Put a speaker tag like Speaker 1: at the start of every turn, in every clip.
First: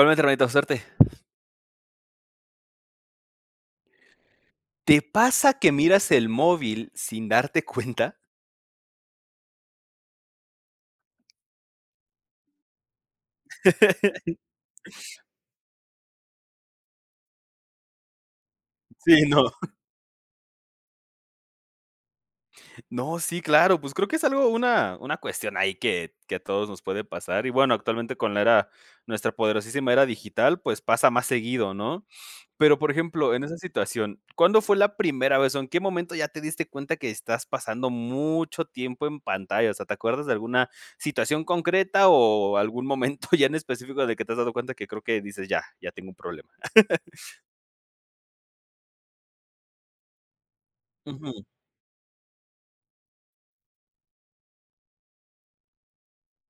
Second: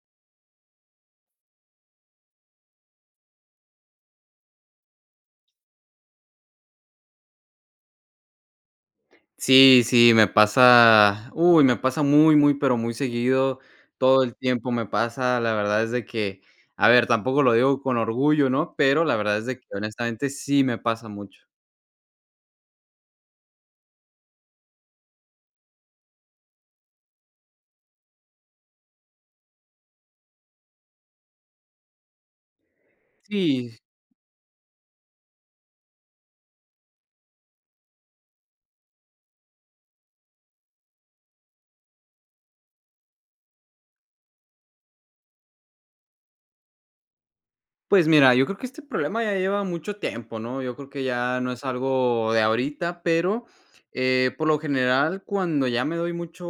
Speaker 1: Igualmente hermanito, suerte. ¿Te pasa que miras el móvil sin darte cuenta?
Speaker 2: Sí, sí, me pasa. Uy, me pasa muy, muy, pero muy seguido. Todo el tiempo. Me pasa, la verdad es de que, a ver, tampoco lo digo con orgullo, ¿no? Pero la
Speaker 1: Sí,
Speaker 2: verdad
Speaker 1: no.
Speaker 2: es de que, honestamente, sí me pasa mucho.
Speaker 1: No, sí, claro, pues creo que es algo una una cuestión ahí que que a todos nos puede pasar, y bueno, actualmente con la era nuestra poderosísima era digital, pues, pasa más seguido ¿no? Pero por ejemplo, en esa
Speaker 2: Sí.
Speaker 1: situación, ¿cuándo fue la primera vez, o en qué momento ya te diste cuenta que estás pasando mucho tiempo en pantalla? O sea, te acuerdas de alguna situación concreta, o algún momento ya en específico de que te has dado cuenta que creo que dices: "Ya, ya tengo un problema".
Speaker 2: Pues mira, yo creo que este problema ya lleva mucho tiempo, ¿no? Yo creo que ya
Speaker 1: Ujú.
Speaker 2: no es algo de ahorita, pero, eh, por lo general, cuando ya me doy mucho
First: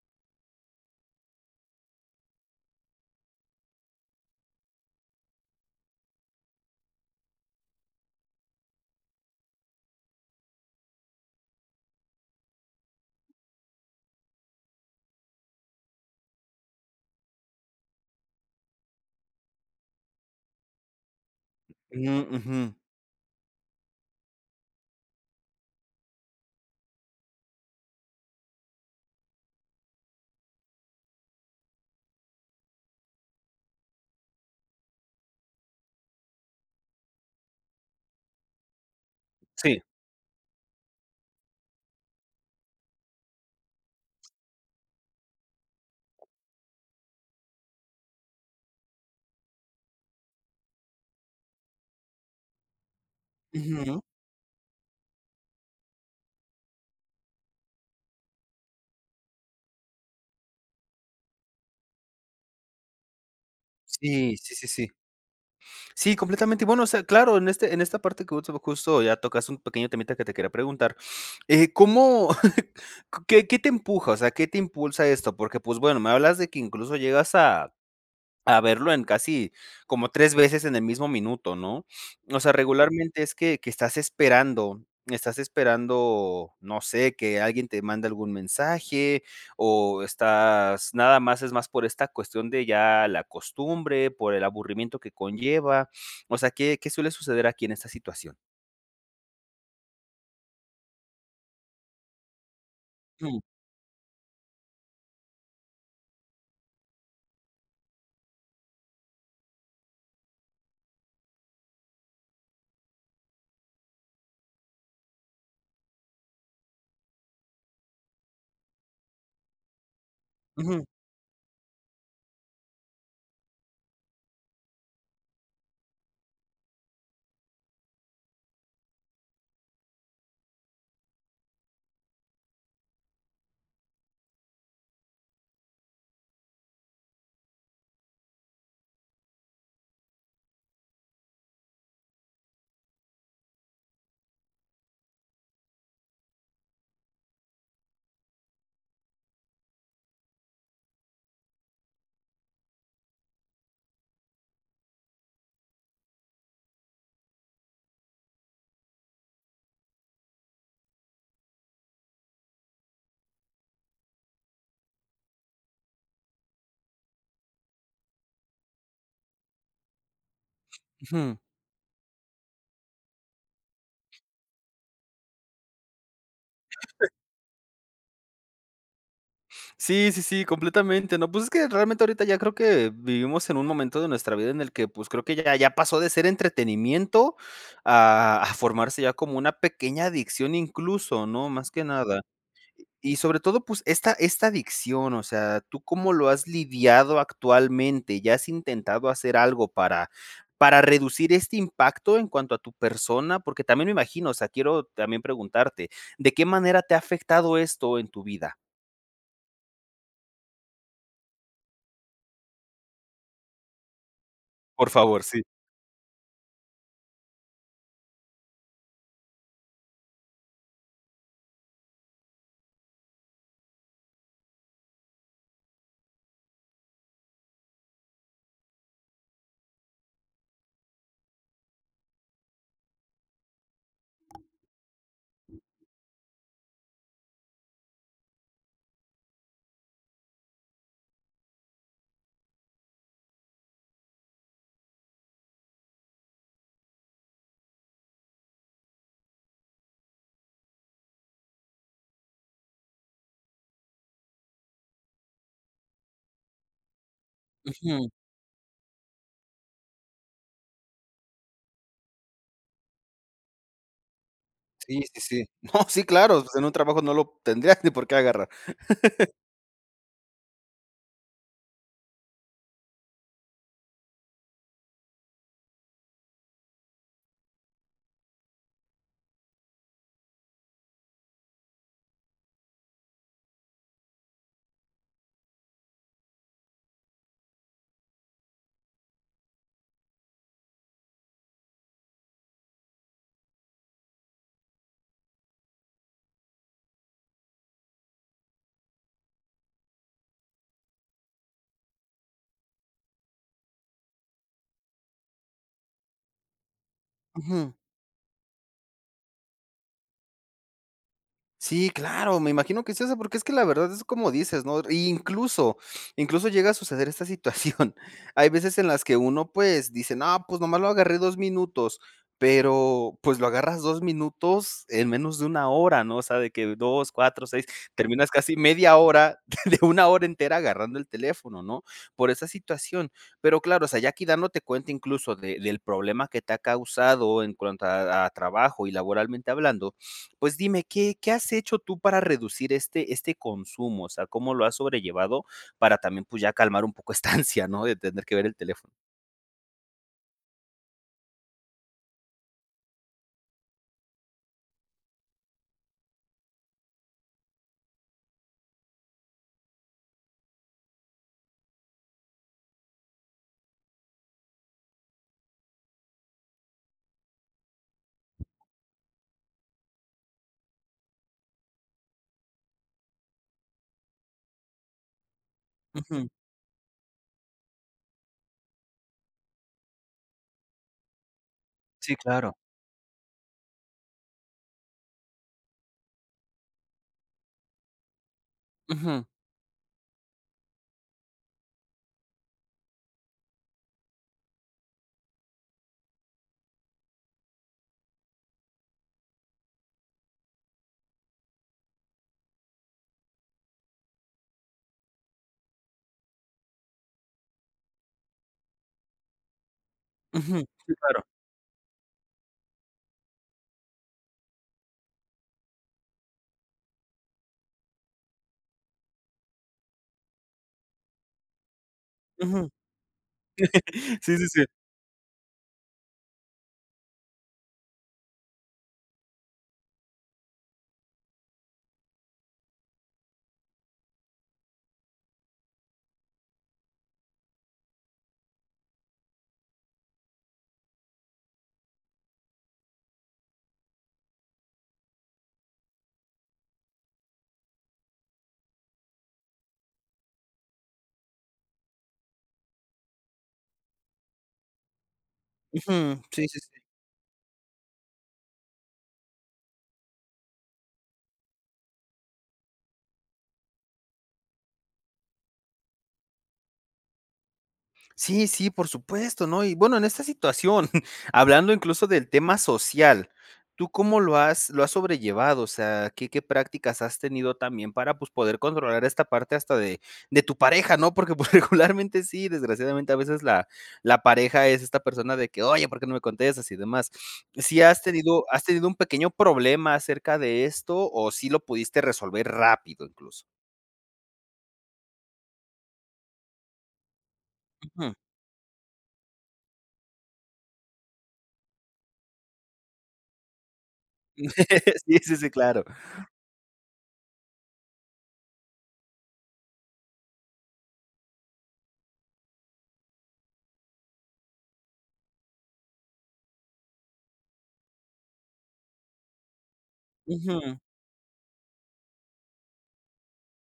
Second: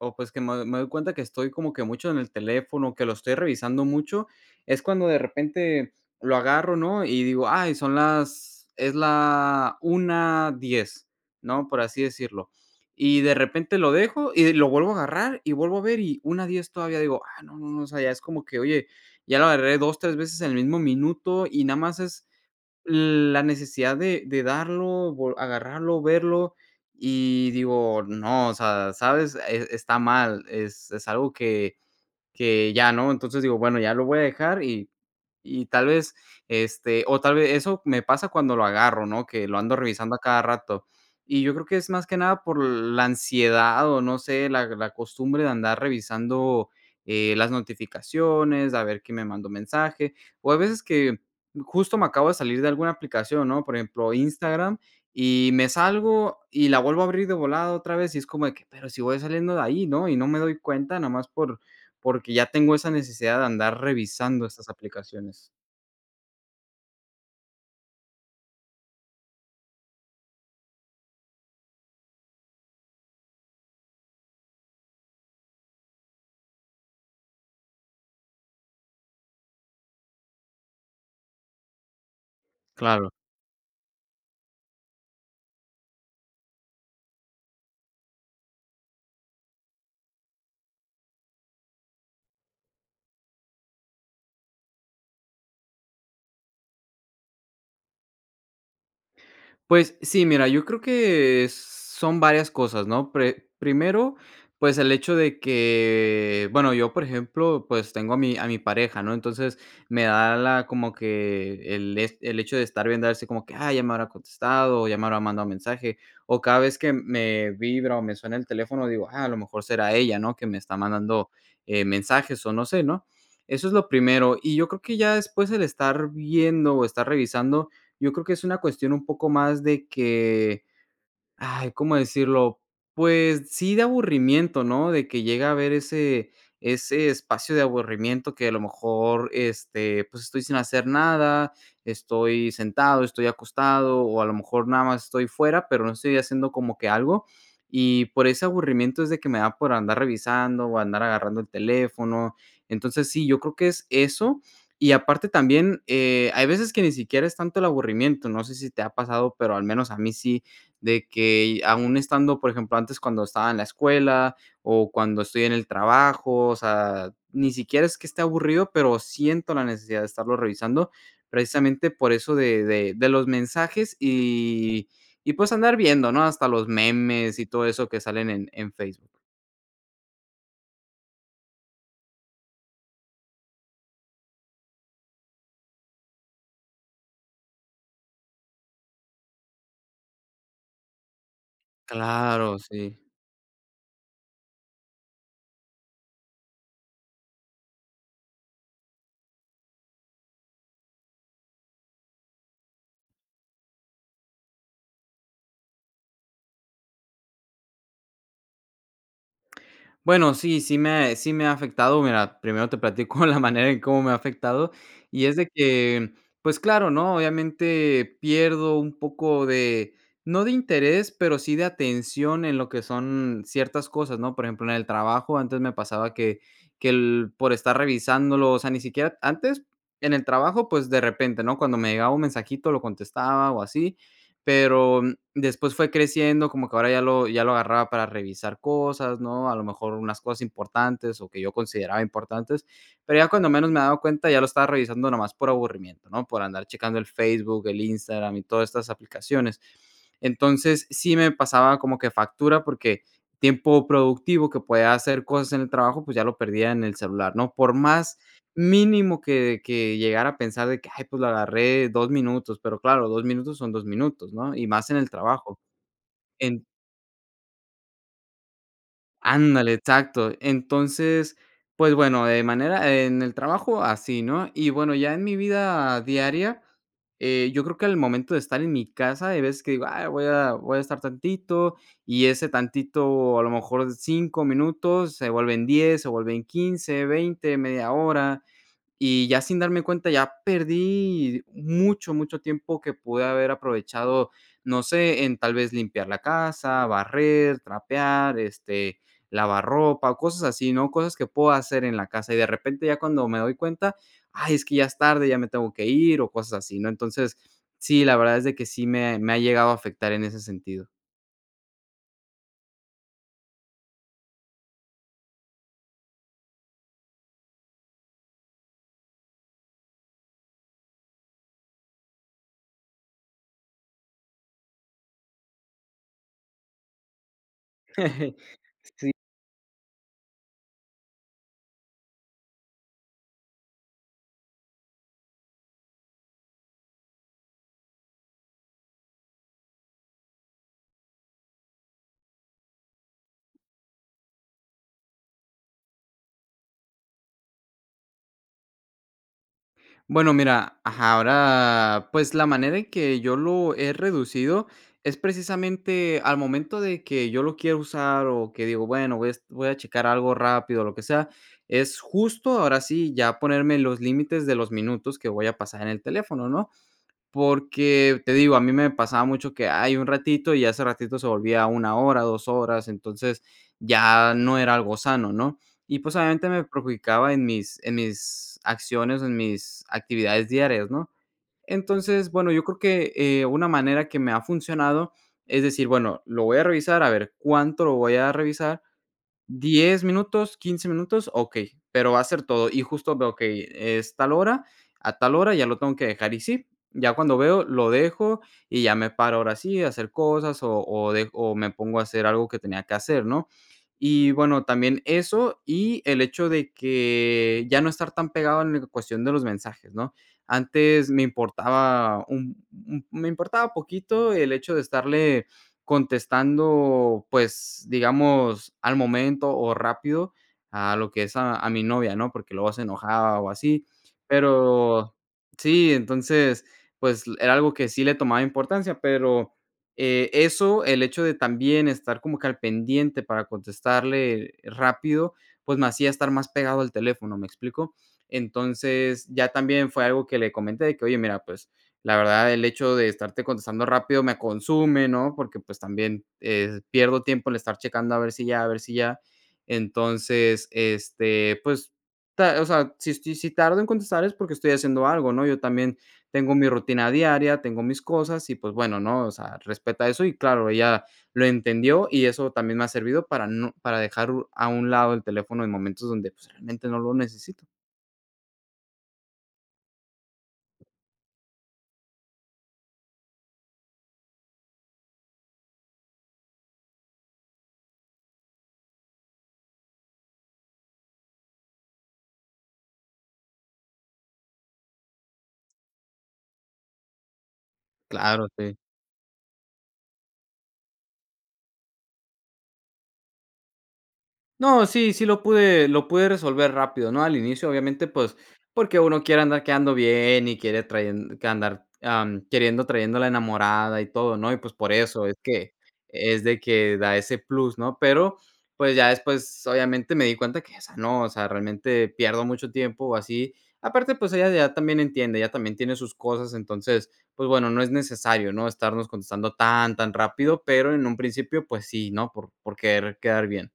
Speaker 2: o pues, que me me doy cuenta que estoy como que mucho en el teléfono, que lo estoy revisando mucho, es cuando de repente lo agarro, ¿no? Y digo: "Ay son las es la 1:10", ¿no? Por así decirlo. Y de repente lo dejo y de lo vuelvo a agarrar, y vuelvo a ver y 1:10 todavía digo: "Ah, no, no, no", o sea, ya es como que, oye, ya lo agarré 2 3 veces en el mismo minuto y nada más es
Speaker 1: Mm, ujú.
Speaker 2: la necesidad de de darlo, vo agarrarlo, verlo y digo, no, o sea, ¿sabes? Es está mal, es es algo que que ya, ¿no? Entonces digo, bueno, ya lo voy a dejar y y tal vez, este, o tal vez eso me pasa cuando lo agarro, ¿no? Que lo ando
Speaker 1: Sí.
Speaker 2: revisando a cada rato. Y yo creo que es más que nada por la ansiedad o no sé, la la costumbre de andar revisando, eh, las notificaciones, a ver quién me mandó mensaje. O a veces que justo me acabo de salir de alguna aplicación, ¿no? Por
Speaker 1: Ujú.
Speaker 2: ejemplo, Instagram, y me salgo, y la vuelvo a abrir de volada otra vez y es como de que, pero si voy saliendo de ahí, ¿no? Y no me doy cuenta nomás por porque ya tengo esa necesidad de andar
Speaker 1: Sí,
Speaker 2: revisando
Speaker 1: sí, sí,
Speaker 2: estas
Speaker 1: sí.
Speaker 2: aplicaciones.
Speaker 1: Sí, completamente, bueno, o sea, claro, en este en esta parte, que justo ya tocas un pequeño temita que te quería preguntar, eh, ¿cómo qué qué te empuja? O sea, ¿Qué te impulsa a esto? Porque, pues, bueno, me hablas de que incluso llegas a a verlo en casi como 3 veces en el mismo minuto, ¿no? O sea,
Speaker 2: Claro.
Speaker 1: regularmente es que que estás esperando estás esperando, no sé, que alguien te mande algún mensaje, o, estás nada más es más por esta cuestión de ya la costumbre, por el aburrimiento que conlleva, o sea, ¿qué qué suele suceder aquí en esta situación?
Speaker 2: Pues sí, mira, yo creo que son varias cosas, ¿no?
Speaker 1: [unintelligible]
Speaker 2: Pre primero, pues el hecho de que bueno, yo, por ejemplo, pues tengo a mi a mi pareja, ¿no? Entonces, me da la como que el, es el hecho de estar viendo así como que, ah, ya me habrá contestado o ya me habrá mandado mensaje. O cada vez que me vibra o me suena el teléfono, digo: "Ah, a lo mejor será ella", ¿no? Que me está
Speaker 1: Ujú.
Speaker 2: mandando, eh, mensajes o no sé, ¿no? Eso es lo primero. Y yo creo que ya después el estar viendo o estar revisando, yo creo que es una cuestión un poco más de que, ay, ¿cómo decirlo? Pues sí, de aburrimiento, ¿no? De que llega a haber ese ese espacio de aburrimiento que a lo mejor, este, pues estoy sin hacer nada, estoy sentado, estoy acostado o a lo mejor nada más estoy fuera, pero no estoy haciendo como que algo y por ese aburrimiento es de que me da por andar revisando o andar agarrando el teléfono. Entonces sí, yo creo que es eso y aparte también, eh, hay veces que ni siquiera es tanto el aburrimiento, no sé si te ha pasado, pero al menos a mí sí, de que aún estando, por ejemplo, antes cuando estaba en la escuela o cuando estoy en el trabajo, o sea, ni siquiera es que esté aburrido, pero siento la necesidad de estarlo revisando
Speaker 1: Ujú.
Speaker 2: precisamente por eso de de de los mensajes y y pues andar viendo, ¿no? Hasta los memes y todo eso que salen en en Facebook.
Speaker 1: Sí, sí, sí, completamente, no, pues, es que realmente ahorita ya creo que vivimos en un momento de nuestra vida en el que, pues, creo que ya ya pasó de ser entretenimiento a a formarse ya como una pequeña adicción incluso, ¿no?, más que nada,
Speaker 2: Claro, sí.
Speaker 1: y sobre todo, pues, esta esta adicción, o sea, ¿tú cómo lo has lidiado actualmente?, ¿ya has intentado hacer algo para para reducir este impacto en cuanto a tu persona?, porque también me imagino, o sea, quiero también preguntarte, ¿de qué manera te ha afectado esto en tu vida?
Speaker 2: Bueno, sí, sí me ha sí me ha afectado, mira, primero te platico la manera en cómo me ha afectado
Speaker 1: Por favor,
Speaker 2: y es
Speaker 1: sí.
Speaker 2: de que, pues claro, ¿no?, obviamente pierdo un poco de no de interés, pero sí de atención en lo que son ciertas cosas, ¿no?, por ejemplo, en el trabajo antes me pasaba que que el por estar revisándolo, o sea, ni siquiera antes en el trabajo, pues, de repente, ¿no?, cuando me llegaba un mensajito lo contestaba o así, pero después fue creciendo, como que ahora ya lo ya lo agarraba para revisar cosas, ¿no?, a lo mejor unas cosas importantes o que yo consideraba importantes, pero ya cuando menos me he dado cuenta, ya lo estaba revisando nomás por aburrimiento, ¿no?, por andar checando el Facebook, el Instagram y todas estas aplicaciones, entonces, sí me pasaba como que factura porque tiempo productivo que puede hacer cosas en el trabajo, pues, ya lo perdía en el celular, ¿no?, por
Speaker 1: Ujú.
Speaker 2: más mínimo que que llegara a pensar de que, ay, pues, lo agarré 2 minutos, pero claro, 2 minutos son 2 minutos, ¿no?, y más en
Speaker 1: Sí,
Speaker 2: el
Speaker 1: sí, sí,
Speaker 2: trabajo,
Speaker 1: no, sí, claro, pues, en
Speaker 2: en
Speaker 1: un trabajo no lo tendrías ni por qué agarrar.
Speaker 2: Ándale, exacto, entonces, pues bueno, de manera en el trabajo así, ¿no?, y bueno, ya en mi vida diaria, eh, yo creo que al momento de estar en mi casa hay veces que digo, ay voy a voy a estar tantito y ese tantito a lo mejor 5 minutos se vuelven 10 se vuelven 15 20, media hora y ya sin darme cuenta ya perdí mucho, mucho tiempo que pude haber aprovechado, no sé, en tal vez limpiar la casa, barrer, trapear, este, lavar ropa o cosas así, ¿no?, cosas que puedo hacer en la casa, y de repente ya cuando me doy cuenta, ay, es que ya es tarde, ya me tengo que ir o cosas así, ¿no?, entonces,
Speaker 1: Ujú.
Speaker 2: sí, la verdad es de que sí me ha me ha llegado a afectar en ese sentido.
Speaker 1: Sí, claro, me imagino que es eso, porque es que la verdad es como dices, ¿no? Y incluso incluso llega a suceder esta situación. Hay veces en las que uno, pues, dice: "No, pues, nomás lo agarré 2 minutos", pero pues lo agarras 2 minutos en menos de una hora, ¿no? O sea, que 2, 4, 6 terminas casi media
Speaker 2: Sí.
Speaker 1: hora, de de una hora entera agarrando el teléfono, ¿no? Por esa situación, pero, claro, o sea, ya aquí dándote cuenta incluso de del problema que te ha causado en cuanto a a trabajo y laboralmente hablando, pues, dime, ¿qué qué has hecho tú para reducir este este consumo? O sea, ¿cómo lo has sobrellevado? Para también, pues, ya calmar un poco esta ansia, ¿no? De tener que ver el teléfono.
Speaker 2: Bueno, mira, ajá, ahora, pues, la manera en que yo lo he reducido, es precisamente al momento de que yo lo quiera usar, o, que digo: "Bueno, voy a es voy a checar algo rápido, o lo que sea", es justo, ahora sí, ya ponerme los límites de los minutos que voy a pasar en el teléfono, ¿no? Porque te digo, a mí me pasaba mucho que: "Ay, un ratito", y ya ese ratito se volvía 1 hora, 2 horas, entonces ya no era algo sano, ¿no? Y pues,
Speaker 1: Ujú.
Speaker 2: obviamente me perjudicaba en mis en mis acciones, o en mis actividades diarias, ¿no?
Speaker 1: Sí,
Speaker 2: Entonces, bueno,
Speaker 1: claro.
Speaker 2: yo creo que, eh, una manera que me ha funcionado es decir: "Bueno, lo voy a revisar, a ver cuánto lo voy a revisar,
Speaker 1: Ujú.
Speaker 2: 10 minutos, 15 minutos, okey. Pero va a ser todo". Y justo veo que y es tal hora, a tal hora ya lo tengo que dejar y sí. Ya cuando veo lo dejo, y, ya me paro ahora sí a hacer cosas, o o, de o me pongo a hacer algo que tenía que hacer, ¿no? Y bueno, también eso, y el hecho de que ya no estar tan pegado en cuestión de los mensajes, ¿no?
Speaker 1: Ujú. Sí,
Speaker 2: Antes me
Speaker 1: claro.
Speaker 2: importaba un un me importaba poquito el hecho de estarle contestando, pues, digamos, al momento o rápido a lo que es, a a mi novia, ¿no? Porque
Speaker 1: Ujú.
Speaker 2: luego se enojaba o así.
Speaker 1: Sí, sí, sí.
Speaker 2: Pero sí, entonces, pues l era algo que sí le tomaba importancia, pero, eh, eso, el hecho de también estar como que al pendiente para contestarle rápido, pues, me hacía estar más pegado al teléfono, ¿me explico? Entonces, ya también fue algo que le comenté de que: "Oye, mira, pues la verdad el hecho de estarte contestando rápido me consume", ¿no? Porque, pues, también, eh, pierdo tiempo el estar checando a ver si ya, a ver si ya Entonces, este, pues, ta o sea, si estoy si tardo en contestar es porque estoy haciendo algo, ¿no? Yo también
Speaker 1: Ujú. Si,
Speaker 2: tengo
Speaker 1: sí,
Speaker 2: mi
Speaker 1: sí.
Speaker 2: rutina diaria, tengo mis cosas y pues bueno, ¿no? O sea: "Respeta eso", y claro ella lo entendió, y eso también me ha servido para no para dejar u a un lado el teléfono en momentos donde pues realmente no lo necesito.
Speaker 1: Sí, sí, por supuesto, ¿no? Y bueno, en esta situación, hablando incluso del tema social, ¿tú cómo lo has lo has sobrellevado? O sea, ¿qué qué prácticas has tenido también para, pues, poder controlar esta parte hasta de de tu pareja, ¿no? Porque pues regularmente sí, desgraciadamente a veces la la pareja es esta persona de que: "Oye, ¿Por qué no me contestas y demás?" ¿Si has tenido
Speaker 2: Claro,
Speaker 1: has
Speaker 2: sí.
Speaker 1: tenido un pequeño problema acerca de esto o si lo pudiste resolver rápido incluso?
Speaker 2: No, sí, sí lo pude lo pude resolver rápido, ¿no? Al inicio, obviamente,
Speaker 1: Ujú.
Speaker 2: pues, porque uno quiere andar quedando bien y quiere trayen que andar mm, queriendo trayendo la enamorada y todo, ¿no? Y pues por
Speaker 1: Sí,
Speaker 2: eso es
Speaker 1: sí, sí,
Speaker 2: que
Speaker 1: claro.
Speaker 2: es de que da ese plus, ¿no? Pero, pues ya después obviamente me di cuenta que esa no, o sea, realmente pierdo mucho tiempo así. Aparte, pues ella ya también entiende, ella también tiene sus cosas. Entonces, pues, bueno, no es necesario, ¿no? Estarnos contestando tan, tan rápido,
Speaker 1: Ujú.
Speaker 2: pero en un principio, pues, sí, ¿no? Por por querer quedar bien.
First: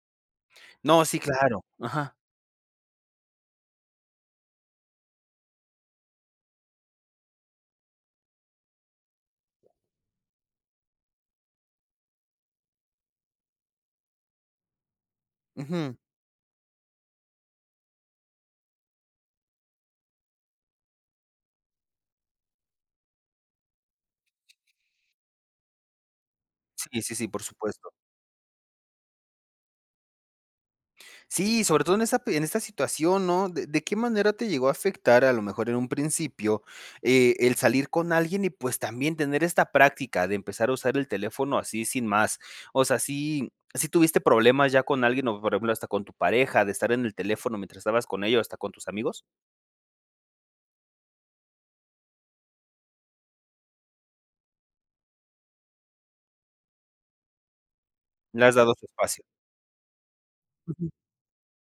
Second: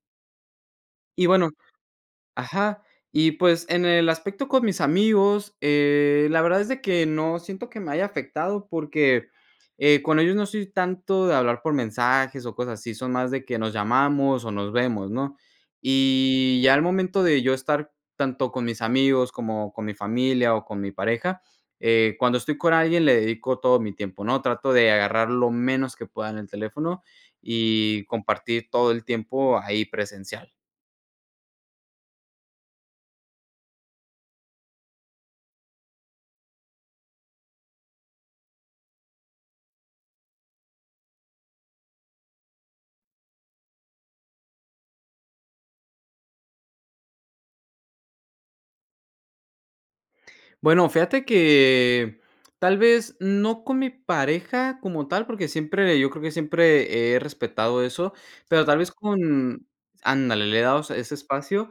Speaker 1: No, sí,
Speaker 2: Y bueno
Speaker 1: claro. Ajá.
Speaker 2: Ajá. Y, pues, en el aspecto con mis amigos, eh, la verdad es de que no siento que me haya afectado porque, eh, con ellos no soy tanto de hablar por mensajes o cosas así, son más de que nos llamamos o nos vemos, ¿no?
Speaker 1: Ujú.
Speaker 2: Y ya al momento de yo estar tanto con mis amigos como con mi familia o con mi pareja, eh, cuando estoy con alguien le dedico todo mi tiempo, ¿no? Trato de agarrar lo menos que pueda en el
Speaker 1: Sí,
Speaker 2: teléfono
Speaker 1: sí, sí, por supuesto.
Speaker 2: y compartir todo el tiempo ahí presencial.
Speaker 1: Sí, sobre todo en esa p en esa situación, ¿no?, de de qué manera te llegó a afectar a lo mejor en un principio, eh, el salir con alguien y, pues, también tener esta práctica de empezar a usar el teléfono así sin más. O sea, ¿si si tuviste problemas ya con alguien, o por ejemplo, hasta con tu pareja, de estar en el teléfono mientras estabas con ella, o hasta con tus amigos?
Speaker 2: Bueno, fíjate que, tal vez, no con mí pareja como tal, porque siempre, yo creo que siempre, he respetado eso,
Speaker 1: Le has
Speaker 2: pero
Speaker 1: dado
Speaker 2: tal
Speaker 1: su
Speaker 2: vez,
Speaker 1: espacio.
Speaker 2: con ándale, le he dado
Speaker 1: Ujú.
Speaker 2: su ese espacio,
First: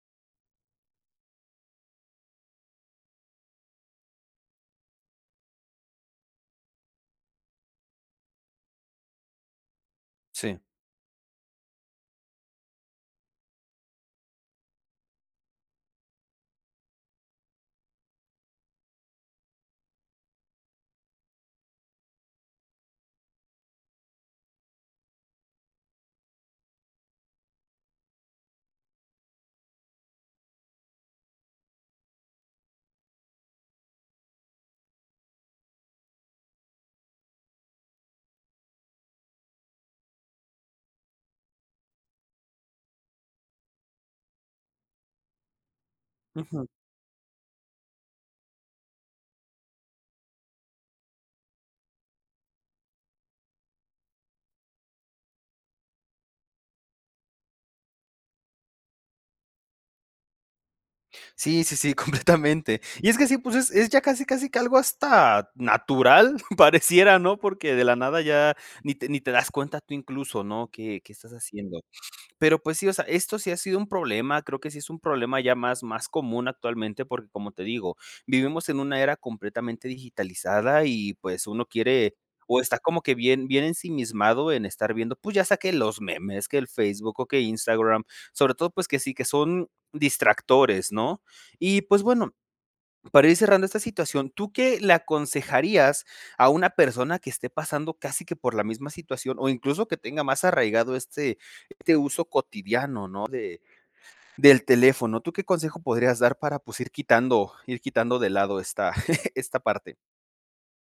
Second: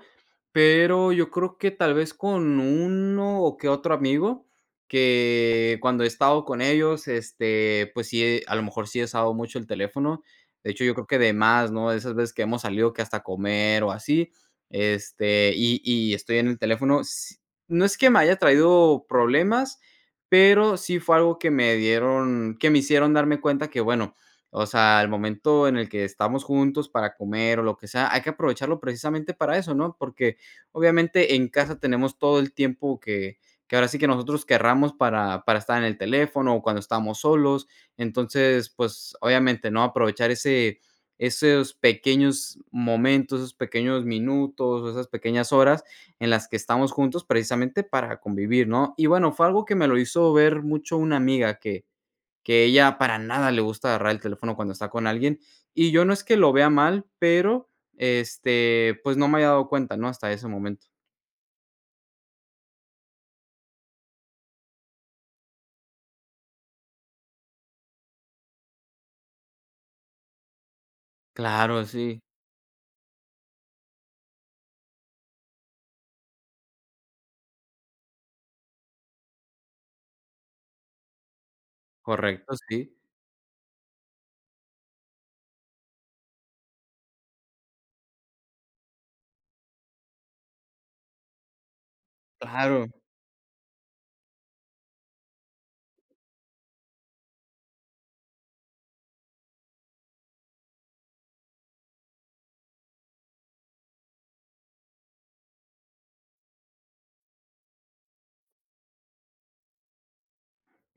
Speaker 2: pero, yo creo que tal vez, con uno o que otro amigo, que cuando he estado con ellos, este, pues sí, a lo mejor sí he usado mucho el teléfono.
Speaker 1: Sí.
Speaker 2: De hecho, yo creo que demás, ¿no?, de esas veces que hemos salido que hasta comer o así, este, y y estoy en el teléfono, s no es que me haya traído problemas, pero sí, fue algo que me dieron que me hicieron darme cuenta que, bueno, o sea, el momento en el que estamos juntos para comer o lo que sea, hay que aprovecharlo precisamente, para eso, ¿no?, porque obviamente, en casa tenemos todo el tiempo que que ahora sí, que nosotros queramos para para estar en el teléfono, o cuando estamos solos. Entonces, pues, obviamente, ¿no?, aprovechar ese esos pequeños momentos, esos pequeños minutos, esas pequeñas horas en las que
Speaker 1: Ujú.
Speaker 2: estamos juntos precisamente, para convivir, ¿no?, y bueno, fue algo que me lo hizo ver mucho una amiga, que que ella para nada le gusta agarrar el teléfono cuando está con alguien. Y yo no es que lo vea mal, pero, este, pues, no me había dado cuenta, ¿no?, hasta ese momento.
Speaker 1: Sí, sí, sí, completamente. Y es que sí, pues, es es ya casi, casi que algo hasta natural, pareciera, ¿no?, porque de la nada ya, ni te ni te das cuenta tú incluso, ¿no?, que que estás haciendo.
Speaker 2: Claro, sí.
Speaker 1: Pero, pues sí, o sea, esto sí ha sido un problema, creo que sí, es un problema ya más más común actualmente, porque, como te digo, vivimos en una era completamente digitalizada, y pues, uno quiere,
Speaker 2: Correcto,
Speaker 1: o está
Speaker 2: sí.
Speaker 1: como que bien bien ensimismado en estar viendo, pues, ya sea que los memes, que el Facebook, que Instagram, sobre todo, pues, que sí, que son distractores, ¿no?, y pues, bueno,
Speaker 2: ¡Claro!
Speaker 1: para ir cerrando esta situación, ¿tú qué le aconsejarías a una persona que esté pasando casi que por la misma situación, o incluso que tenga más arraigado este este uso cotidiano, ¿no?, del teléfono, ¿tú qué consejo podrías dar para, pues, ir quitando ir quitando de lado esta esta parte?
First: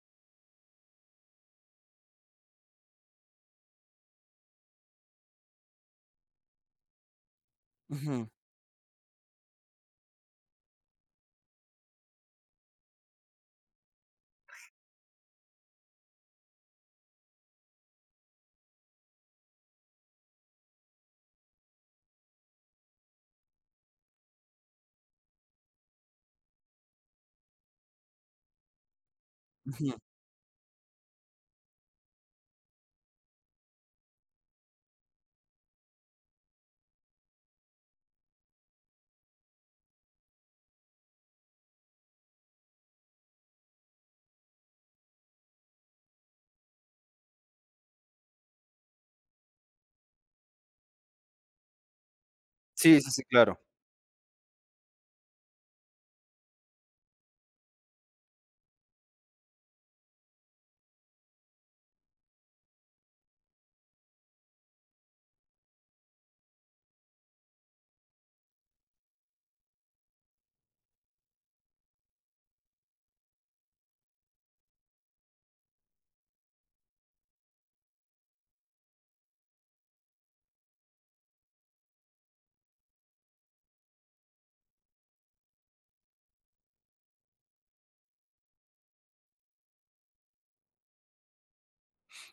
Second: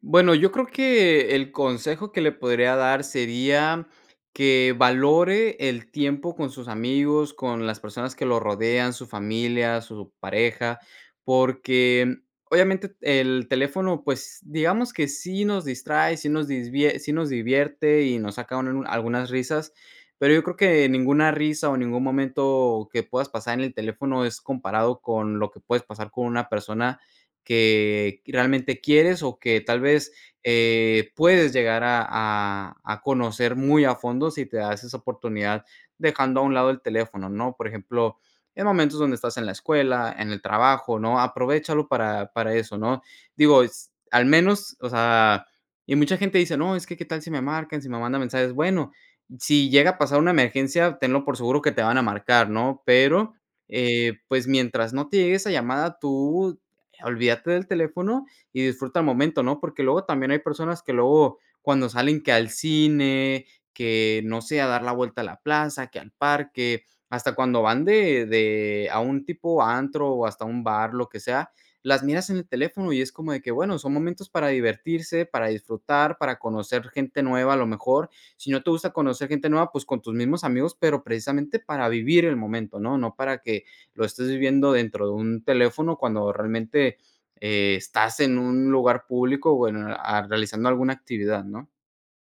Speaker 2: Bueno, yo creo que, el consejo que le podría dar sería, que valore el tiempo con sus amigos, con las personas que
Speaker 1: Ujú.
Speaker 2: lo rodean, su familia, su pareja. Porque, obviamente, el teléfono, pues, digamos que sí nos distrae, sí nos disvie sí nos divierte y nos sacan una algunas risas. Pero yo creo que ninguna risa o ningún momento que puedas pasar en el teléfono es comparado con lo que puedes pasar con una persona que realmente quieres o que tal
Speaker 1: Ujú.
Speaker 2: vez, eh, puedes llegar a a a conocer muy a fondo si te das esa oportunidad dejando a un lado el teléfono, ¿no? Por ejemplo, en momentos donde estás en la escuela, en el trabajo, ¿no? Aprovéchalo para para eso, ¿no? Digo, s al menos, o sea y mucha gente dice: "No, es que qué tal si me marcan, si me mandan mensajes", bueno, si llega a pasar una emergencia, tenlo por seguro que te van a marcar, ¿no?
Speaker 1: Sí, sí, sí,
Speaker 2: Pero,
Speaker 1: claro.
Speaker 2: eh, pues mientras no te llegue esa llamada, tú olvídate del teléfono y disfruta el momento, ¿no? Porque luego también hay personas que luego, cuando salen que al cine, que no sé, a dar la vuelta a la plaza, que al parque, hasta cuando van de de a un tipo antro o hasta un bar, lo que sea, las miras en el teléfono y es como de que bueno, son momentos para divertirse, para disfrutar, para conocer gente nueva a lo mejor. Si no te gusta conocer gente nueva, pues con tus mismos amigos, pero precisamente para vivir el momento, ¿no? No para que lo estés viviendo dentro de un teléfono cuando realmente, eh, estás en un lugar público o en, ah, realizando alguna actividad, ¿no?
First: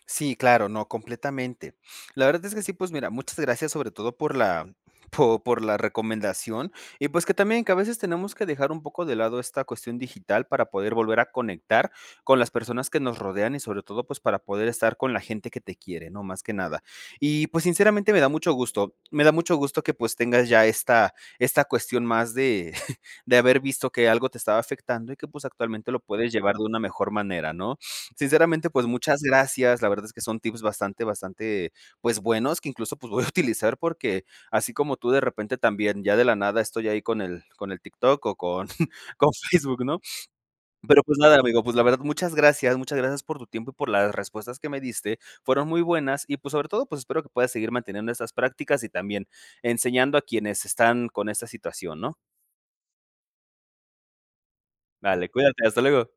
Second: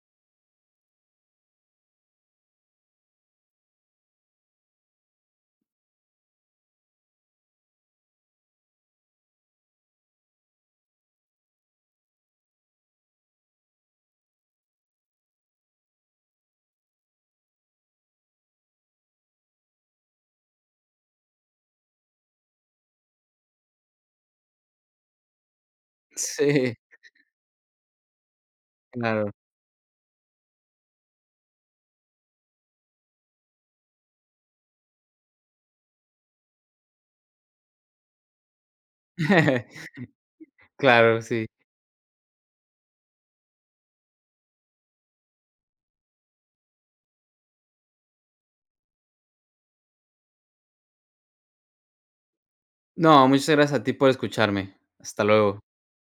Speaker 1: Sí, claro, no, completamente. La verdad es que sí, pues mira, muchas gracias sobre todo por la, po por la recomendación y, pues, que también que a veces tenemos que dejar un poco de lado esta cuestión digital para poder volver a conectar con las personas que nos rodean y sobre todo, pues para poder estar con la gente que te quiere ¿no? Más que nada. Y pues sinceramente me da mucho gusto, me da mucho gusto que pues tengas ya esta esta cuestión más de de haber visto que algo te estaba afectando y que, pues, actualmente lo puedes llevar de
Speaker 2: Sí.
Speaker 1: una mejor manera, ¿no? Sinceramente, pues, muchas
Speaker 2: Claro.
Speaker 1: gracias, la verdad es que son tips bastante, bastante, pues, buenos, que incluso, pues, voy a utilizar porque así como tú de repente también, ya de la nada estoy ahí con el con el TikTok o con con Facebook, ¿no? Pero, pues,
Speaker 2: Claro,
Speaker 1: nada,
Speaker 2: sí.
Speaker 1: amigo, pues la verdad muchas gracias, muchas gracias por tu tiempo y por las respuestas que me diste. Fueron muy buenas y, pues, sobre todo, pues, espero que puedas seguir manteniendo esas prácticas y también enseñando a quienes están con esta situación, ¿no?
Speaker 2: No, muchas gracias a ti por escucharme. Hasta
Speaker 1: Vale,
Speaker 2: luego.
Speaker 1: cuídate. Hasta luego.